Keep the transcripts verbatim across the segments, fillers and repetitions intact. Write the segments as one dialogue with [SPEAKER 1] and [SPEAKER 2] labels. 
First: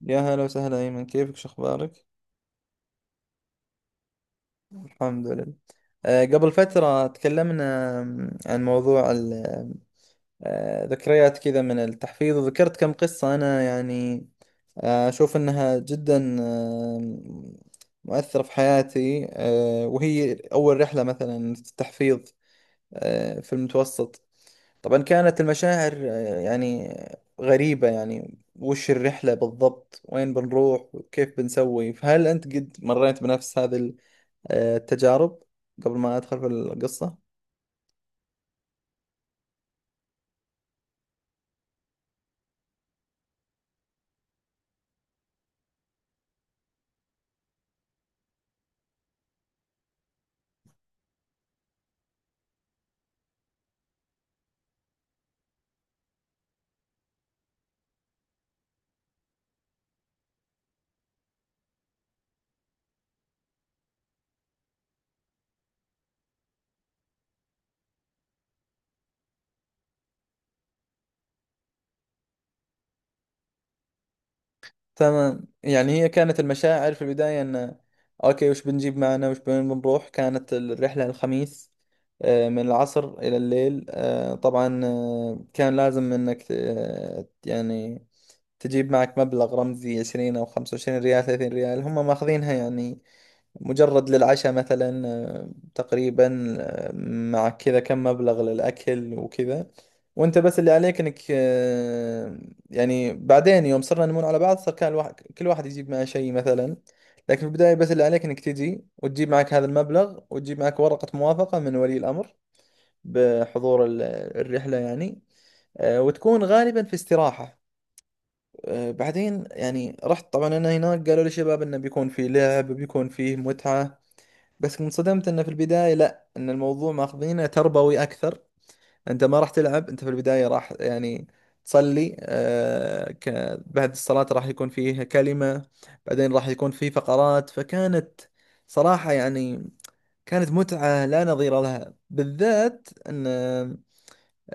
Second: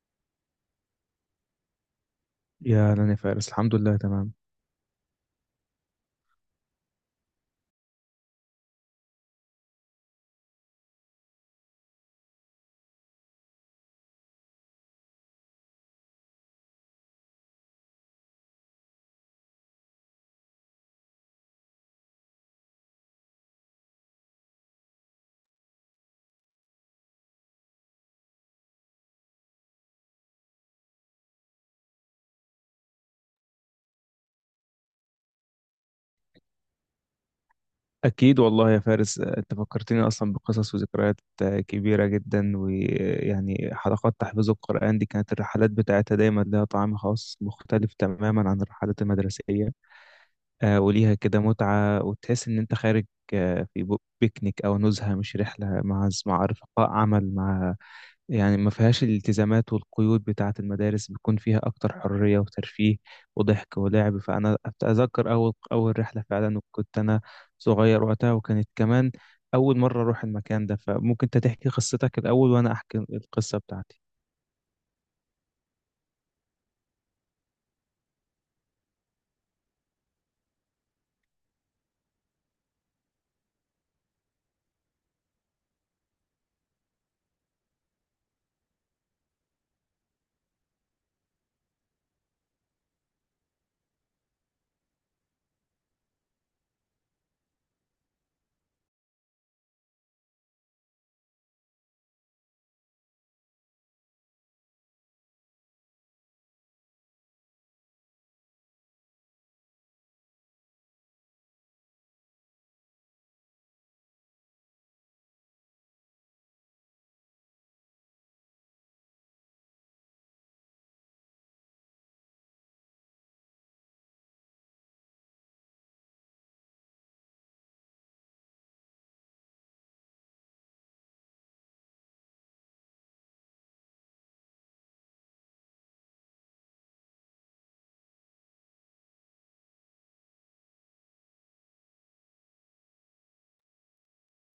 [SPEAKER 1] يا هلا وسهلا أيمن، كيفك؟ شو أخبارك؟
[SPEAKER 2] يا أهلا يا فارس، الحمد لله تمام.
[SPEAKER 1] الحمد لله. آه، قبل فترة تكلمنا، آم، عن موضوع ال- آم، آه، ذكريات كذا من التحفيظ، وذكرت كم قصة. أنا يعني آه، أشوف أنها جدا آم، مؤثرة في حياتي، آه، وهي أول رحلة مثلا في التحفيظ آه، في المتوسط. طبعا كانت المشاعر آه، يعني غريبة. يعني وش الرحلة بالضبط؟ وين بنروح؟ وكيف بنسوي؟ فهل أنت قد مريت بنفس هذه ال- آه، التجارب قبل ما أدخل في القصة؟
[SPEAKER 2] أكيد والله يا فارس، آه، أنت فكرتني أصلا بقصص وذكريات آه، كبيرة جدا. ويعني حلقات تحفيظ القرآن دي كانت الرحلات بتاعتها دايما لها طعم خاص مختلف تماما عن الرحلات المدرسية. آه، وليها كده متعة، وتحس إن أنت خارج آه، في بو- بيكنيك أو نزهة، مش رحلة مع مع رفقاء عمل، مع يعني ما فيهاش الالتزامات والقيود بتاعة المدارس، بيكون فيها أكتر حرية وترفيه وضحك ولعب. فأنا أتذكر أول أول رحلة فعلا، وكنت أنا صغير وقتها، وكانت كمان أول مرة أروح المكان ده. فممكن أنت تحكي قصتك الأول وأنا أحكي القصة بتاعتي.
[SPEAKER 1] تمام. يعني هي كانت المشاعر في البداية أن أوكي، وش بنجيب معنا؟ وش وين بنروح؟ كانت الرحلة الخميس آه، من العصر إلى الليل. آه، طبعا آه، كان لازم أنك آه، يعني تجيب معك مبلغ رمزي عشرين أو خمسة وعشرين ريال، ثلاثين ريال، هم ماخذينها يعني مجرد للعشاء مثلا. آه، تقريبا آه، مع كذا كم مبلغ للأكل وكذا. وانت بس اللي عليك انك آه، يعني بعدين يوم صرنا نمون على بعض، صار كان الواحد كل واحد يجيب معه شيء مثلا. لكن في البداية بس اللي عليك انك تجي وتجيب معك هذا المبلغ، وتجيب معك ورقة موافقة من ولي الأمر بحضور ال- الرحلة يعني. آه، وتكون غالبا في استراحة. آه، بعدين يعني رحت طبعا انا هناك، قالوا لي شباب انه بيكون في لعب، بيكون فيه متعة. بس انصدمت انه في البداية لا، ان الموضوع ماخذينه تربوي اكثر. انت ما راح تلعب، انت في البداية راح يعني تصلي. آه ك... بعد الصلاة راح يكون فيه كلمة، بعدين راح يكون فيه فقرات. فكانت صراحة يعني كانت متعة لا نظير لها، بالذات ان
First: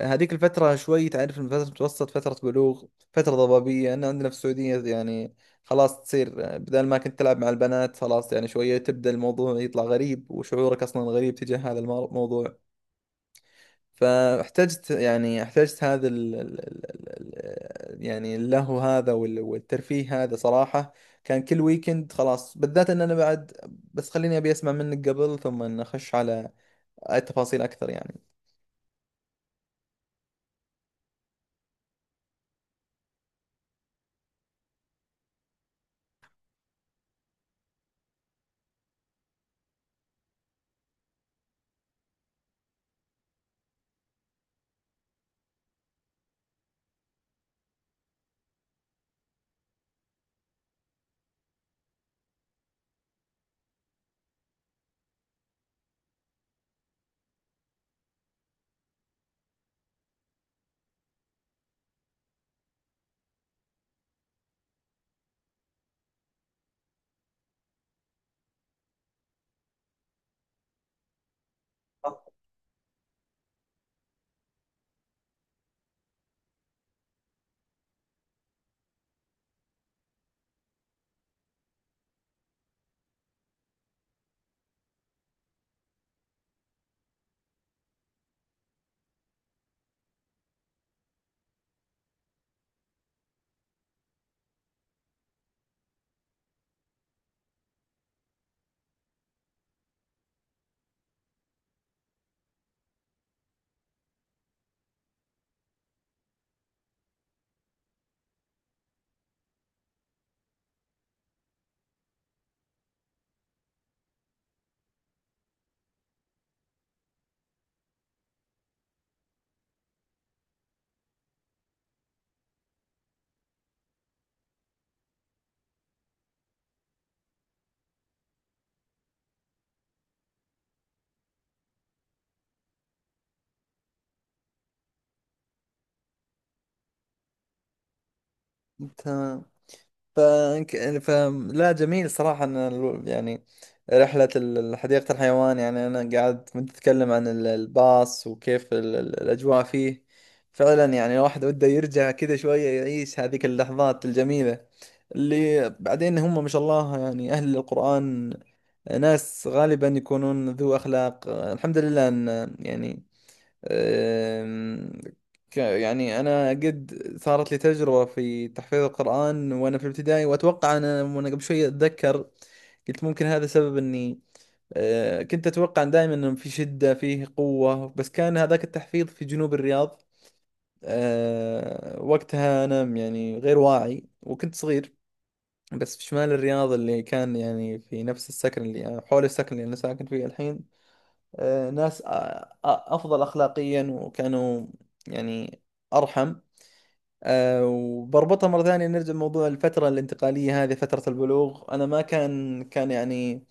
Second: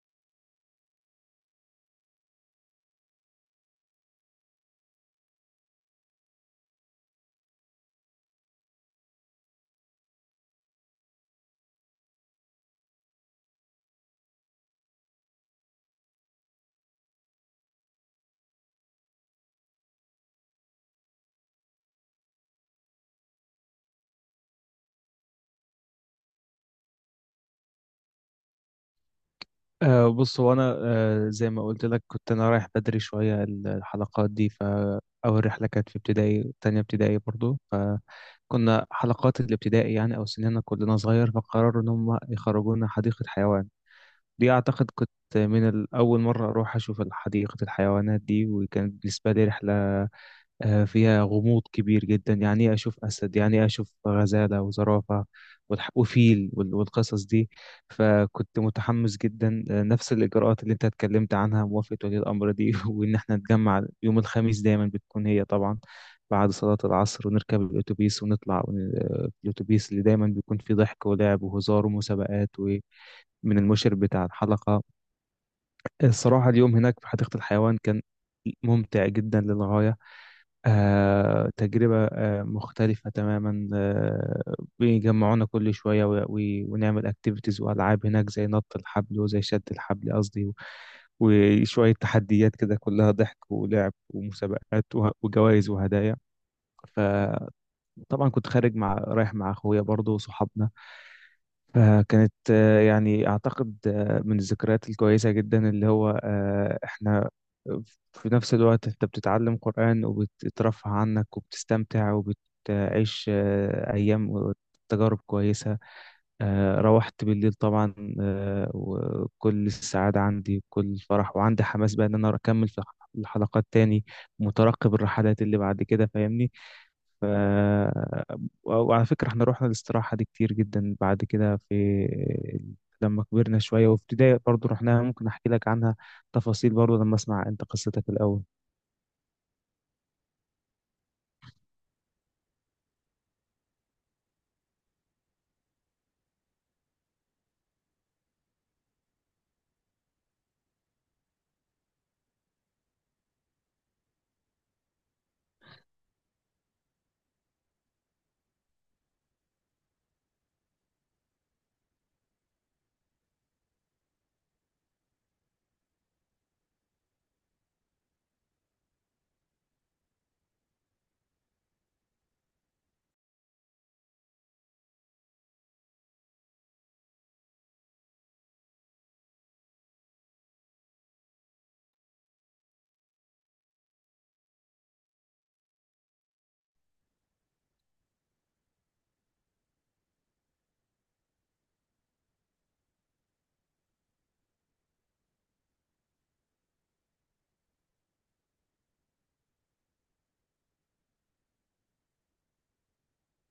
[SPEAKER 1] هذيك الفترة شوي، تعرف إن فترة متوسط، فترة بلوغ، فترة ضبابية. أنا عندنا في السعودية يعني خلاص تصير بدل ما كنت تلعب مع البنات، خلاص يعني شوية تبدأ الموضوع يطلع غريب، وشعورك أصلا غريب تجاه هذا المو- الموضوع. فاحتجت، يعني احتجت هذا ال ال ال ال يعني اللهو هذا وال- والترفيه هذا. صراحة كان كل ويكند خلاص، بالذات ان انا بعد. بس خليني ابي اسمع منك قبل، ثم ان اخش على التفاصيل اكثر يعني.
[SPEAKER 2] أه بص، هو أنا أه زي ما قلت لك كنت أنا رايح بدري شوية الحلقات دي. فأول رحلة كانت في ابتدائي، تانية ابتدائي برضو. فكنا حلقات الابتدائي يعني، أو سننا كلنا صغير، فقرروا إن هم يخرجونا حديقة حيوان. دي أعتقد كنت من ال- أول مرة أروح أشوف حديقة الحيوانات دي، وكانت بالنسبة لي رحلة آه، فيها غموض كبير جدا. يعني إيه أشوف أسد؟ يعني إيه أشوف غزالة وزرافة والح- وفيل وال- والقصص دي؟ فكنت متحمس جدا. آه، نفس الإجراءات اللي أنت اتكلمت عنها، موافقة ولي الأمر دي وإن إحنا نتجمع يوم الخميس. دايما بتكون هي طبعا بعد صلاة العصر، ونركب الأتوبيس ونطلع ون- آه، الأتوبيس اللي دايما بيكون فيه ضحك ولعب وهزار ومسابقات و... من المشرف بتاع الحلقة. الصراحة اليوم هناك في حديقة الحيوان كان ممتع جدا للغاية. آه، تجربة آه، مختلفة تماما. آه، بيجمعونا كل شوية و- و- ونعمل اكتيفيتيز وألعاب هناك، زي نط الحبل وزي شد الحبل قصدي، و- وشوية تحديات كده، كلها ضحك ولعب ومسابقات وجوائز وهدايا. فطبعا كنت خارج، مع رايح مع أخويا برضه وصحابنا. فكانت آه، يعني أعتقد آه، من الذكريات الكويسة جدا، اللي هو آه، إحنا في نفس الوقت أنت بتتعلم قرآن وبتترفه عنك وبتستمتع وبتعيش آه، أيام وتجارب كويسة. آه، روحت بالليل طبعا آه، وكل السعادة عندي وكل الفرح، وعندي حماس بقى إن أنا أكمل في الحلقات تاني، مترقب الرحلات اللي بعد كده، فاهمني؟ ف... وعلى فكرة احنا رحنا الاستراحة دي كتير جدا بعد كده، في لما كبرنا شوية. وفي ابتدائي برضه رحناها، ممكن أحكي لك عنها تفاصيل برضه لما أسمع أنت قصتك الأول.
[SPEAKER 1] تمام. ف... فلا، جميل صراحة، أن الو- يعني رحلة ال- حديقة الحيوان، يعني أنا قاعد كنت أتكلم عن ال- الباص وكيف ال- ال- الأجواء فيه. فعلا يعني الواحد وده يرجع كذا شوية، يعيش هذيك اللحظات الجميلة، اللي بعدين هم ما شاء الله. يعني أهل القرآن ناس غالبا يكونون ذو أخلاق، الحمد لله أن يعني أم، ك- يعني أنا قد صارت لي تجربة في تحفيظ القرآن وأنا في الابتدائي، وأتوقع أنا وأنا قبل شوي أتذكر، قلت ممكن هذا سبب إني أه، كنت أتوقع دائما إنه في شدة، فيه قوة. بس كان هذاك التحفيظ في جنوب الرياض. أه، وقتها أنا يعني غير واعي وكنت صغير. بس في شمال الرياض اللي كان يعني في نفس السكن، اللي حول السكن اللي أنا ساكن فيه الحين، آه، ناس آه، آه، أفضل أخلاقيا، وكانوا يعني أرحم. آه، وبربطها مرة ثانية نرجع لموضوع الفترة الانتقالية هذه، فترة البلوغ. أنا ما كان كان يعني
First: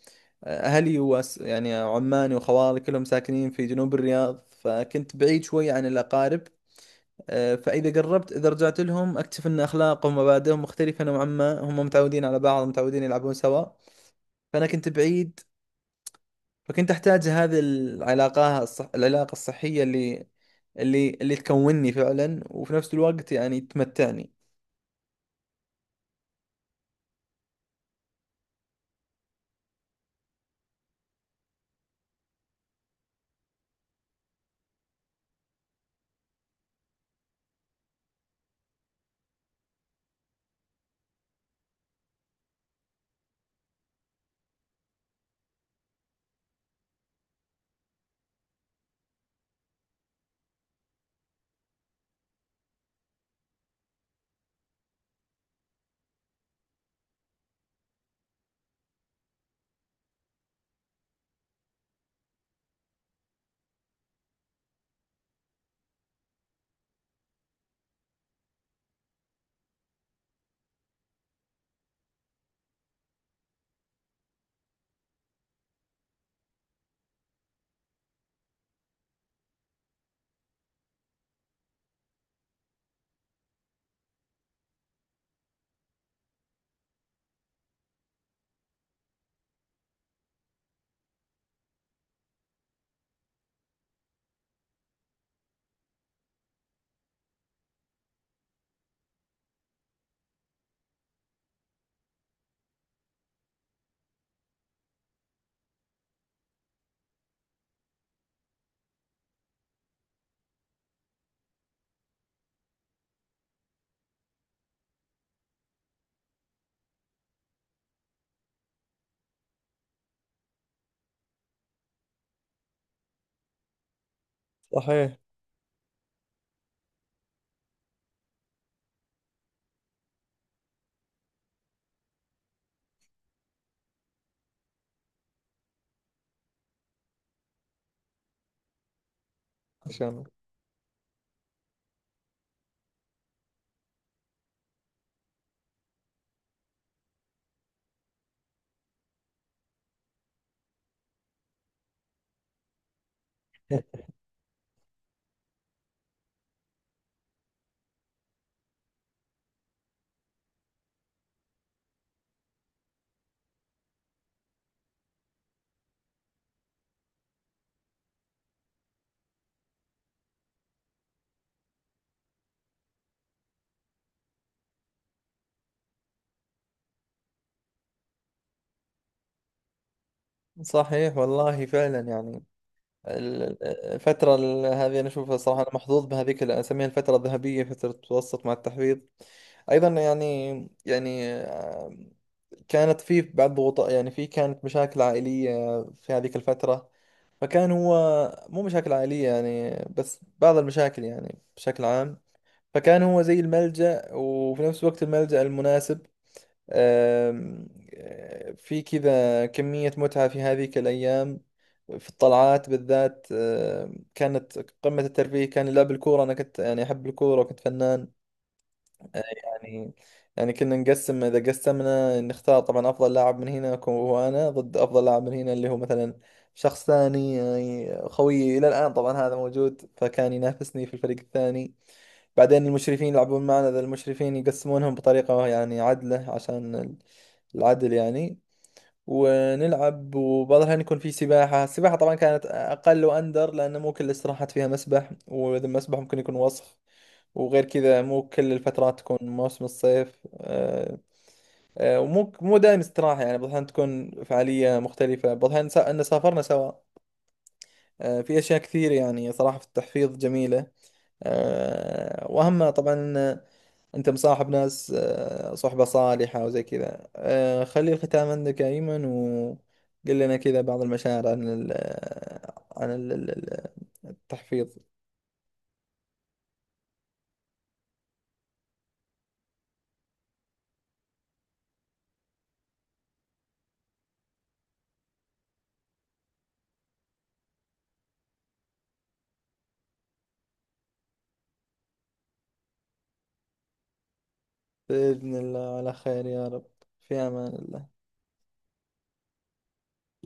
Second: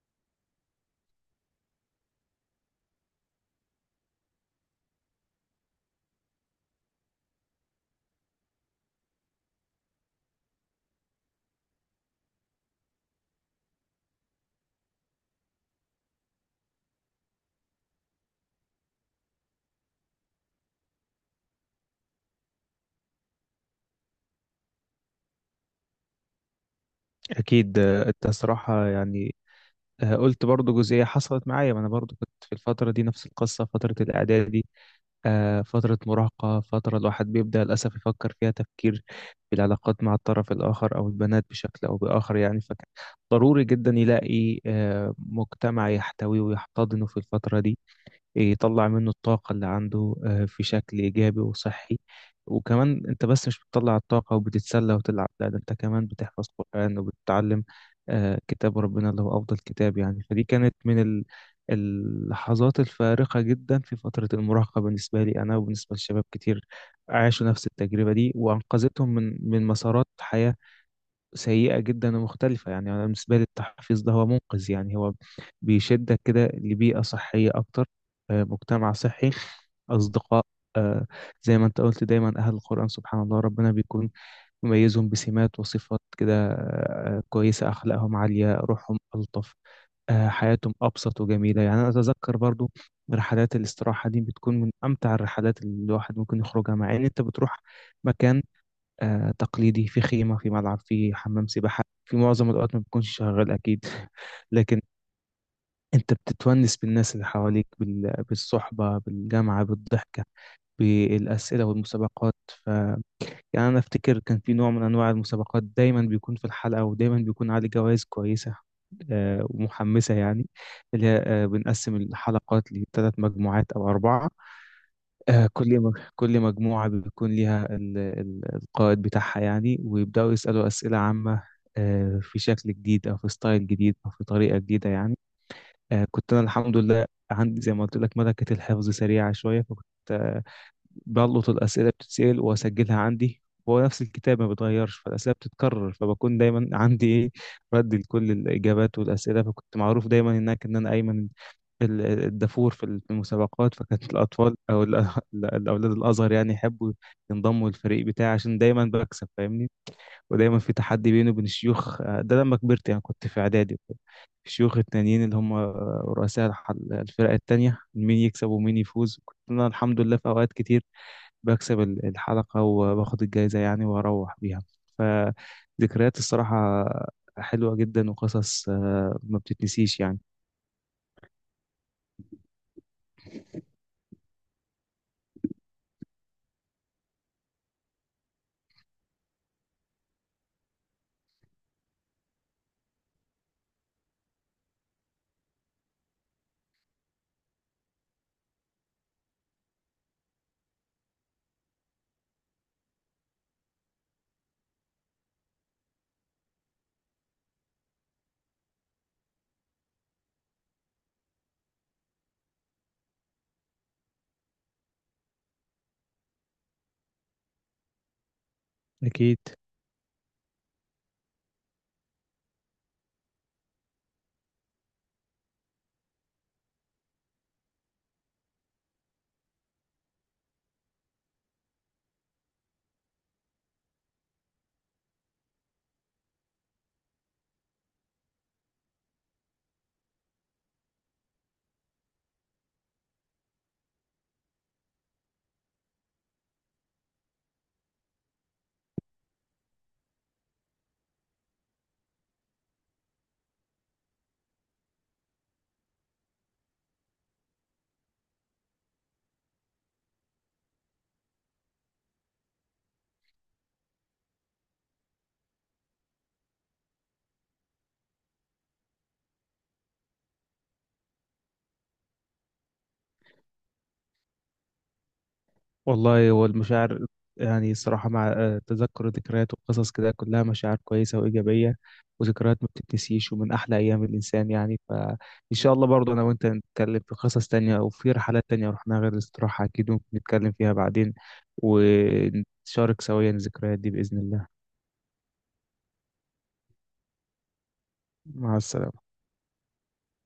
[SPEAKER 1] آه، أهلي وأس يعني عماني وخوالي كلهم ساكنين في جنوب الرياض، فكنت بعيد شوي عن الأقارب. آه، فإذا قربت، إذا رجعت لهم، أكتشف أن أخلاقهم ومبادئهم مختلفة نوعا ما. هم متعودين على بعض، متعودين يلعبون سوا. فأنا كنت بعيد، فكنت احتاج هذه العلاقة الصح... العلاقة الصحية اللي اللي اللي تكونني فعلا، وفي نفس الوقت يعني تمتعني.
[SPEAKER 2] أكيد آه، أنت صراحة يعني آه، قلت برضه جزئية حصلت معايا. ما أنا برضه كنت في الفترة دي نفس القصة، فترة الإعدادي، آه، فترة مراهقة، فترة الواحد بيبدأ للأسف يفكر فيها تفكير في العلاقات مع الطرف الآخر أو البنات، بشكل أو بآخر يعني. فكان ضروري جدا يلاقي آه، مجتمع يحتويه ويحتضنه في الفترة دي، يطلع منه الطاقة اللي عنده آه، في شكل إيجابي وصحي. وكمان أنت بس مش بتطلع الطاقة وبتتسلى وتلعب، لا ده أنت كمان بتحفظ قرآن وبتتعلم آه، كتاب ربنا اللي هو أفضل كتاب يعني. فدي كانت من ال- اللحظات الفارقة جدا في فترة المراهقة بالنسبة لي أنا، وبالنسبة لشباب كتير عاشوا نفس التجربة دي، وأنقذتهم من من مسارات حياة سيئة جدا ومختلفة. يعني أنا بالنسبة لي التحفيظ ده هو منقذ، يعني هو بيشدك كده لبيئة صحية أكتر، آه، مجتمع صحي، أصدقاء. آه، زي ما أنت قلت دايما أهل القرآن سبحان الله ربنا بيكون مميزهم بسمات وصفات كده آه، كويسة. أخلاقهم عالية، روحهم ألطف، آه، حياتهم أبسط وجميلة. يعني أنا أتذكر برضو رحلات الاستراحة دي بتكون من أمتع الرحلات اللي الواحد ممكن يخرجها، مع إن أنت بتروح مكان آه، تقليدي، في خيمة، في ملعب، في حمام سباحة في معظم الوقت ما بيكونش شغال أكيد لكن أنت بتتونس بالناس اللي حواليك، بال- بالصحبة، بالجامعة، بالضحكة، بالأسئلة والمسابقات. ف يعني أنا أفتكر كان في نوع من أنواع المسابقات دايما بيكون في الحلقة، ودايما بيكون عليه جوائز كويسة آه، ومحمسة يعني، اللي هي آه، بنقسم الحلقات لثلاث مجموعات أو أربعة.
[SPEAKER 1] صحيح.
[SPEAKER 2] آه، كل مج- كل مجموعة بيكون ليها ال- ال- القائد بتاعها يعني، ويبدأوا يسألوا أسئلة عامة آه، في شكل جديد أو في ستايل جديد أو في طريقة جديدة يعني. آه، كنت أنا الحمد لله عندي زي ما قلت لك ملكة الحفظ سريعة شوية، فكنت
[SPEAKER 1] عشان.
[SPEAKER 2] آه، بلقط الأسئلة بتتسأل وأسجلها عندي. هو نفس الكتاب ما بيتغيرش، فالأسئلة بتتكرر، فبكون دايما عندي إيه، رد لكل الإجابات والأسئلة. فكنت معروف دايما هناك إن أنا أيمن ال- ال- الدافور في ال- في المسابقات. فكانت الأطفال أو ال- ال- الأولاد الأصغر يعني يحبوا ينضموا للفريق بتاعي عشان دايما بكسب، فاهمني؟ ودايما في تحدي بيني وبين الشيوخ، آه، ده لما كبرت يعني كنت في إعدادي وكده. الشيوخ التانيين اللي هم آه، رؤساء الح- الفرق التانية، مين يكسب ومين يفوز. كنت أنا الحمد لله في أوقات كتير بكسب ال- الحلقة وباخد الجايزة يعني وأروح بيها. فذكريات الصراحة حلوة جدا، وقصص آه، ما بتتنسيش يعني.
[SPEAKER 1] صحيح والله فعلا. يعني ال- ال- الفترة ال- هذه أنا أشوفها صراحة. أنا محظوظ بهذيك اللي أسميها الفترة الذهبية، فترة متوسط مع التحفيظ أيضا يعني. يعني كانت في بعض ضغوطات، يعني في كانت مشاكل عائلية في هذيك الفترة، فكان هو... مو مشاكل عائلية يعني، بس بعض المشاكل يعني بشكل عام. فكان هو زي الملجأ، وفي نفس الوقت الملجأ المناسب. آم، آه، في كذا كمية متعة في هذيك الأيام، في الطلعات بالذات. آم، كانت قمة الترفيه كان لعب الكورة. أنا كنت يعني أحب الكورة وكنت فنان
[SPEAKER 2] أكيد.
[SPEAKER 1] يعني. يعني كنا نقسم. اذا قسمنا نختار طبعا افضل لاعب من هنا أكون هو انا، ضد افضل لاعب من هنا اللي هو مثلا شخص ثاني، يعني خويي الى الان طبعا هذا موجود، فكان ينافسني في الفريق الثاني. بعدين المشرفين يلعبون معنا، ذا المشرفين يقسمونهم بطريقة يعني عدلة، عشان العدل يعني. ونلعب، وبعض الأحيان يكون في سباحة. السباحة طبعا كانت أقل وأندر، لأن مو كل الاستراحات فيها مسبح، وإذا مسبح ممكن يكون وسخ. وغير كذا مو كل الفترات تكون موسم الصيف. آه، آه، ومو مو دائم استراحة، يعني بعض الأحيان تكون فعالية مختلفة، بعض الأحيان سا- أن سافرنا سوا. آه، في أشياء كثير يعني صراحة في التحفيظ جميلة، آه، وأهمها طبعا انت مصاحب ناس آه، صحبة صالحة وزي كذا. آه، خلي الختام عندك يا ايمن، وقل لنا كذا بعض المشاعر عن ال آه، عن ال التحفيظ.
[SPEAKER 2] والله هو المشاعر يعني الصراحة مع آه، تذكر ذكريات وقصص كده كلها مشاعر كويسة وإيجابية، وذكريات ما بتتنسيش، ومن أحلى أيام الإنسان يعني. فإن شاء الله برضه أنا وأنت نتكلم في قصص تانية وفي رحلات تانية رحناها غير الاستراحة، أكيد ممكن نتكلم فيها بعدين، ونشارك سويا الذكريات دي بإذن الله.
[SPEAKER 1] بإذن الله على خير يا رب. في امان الله.
[SPEAKER 2] مع السلامة.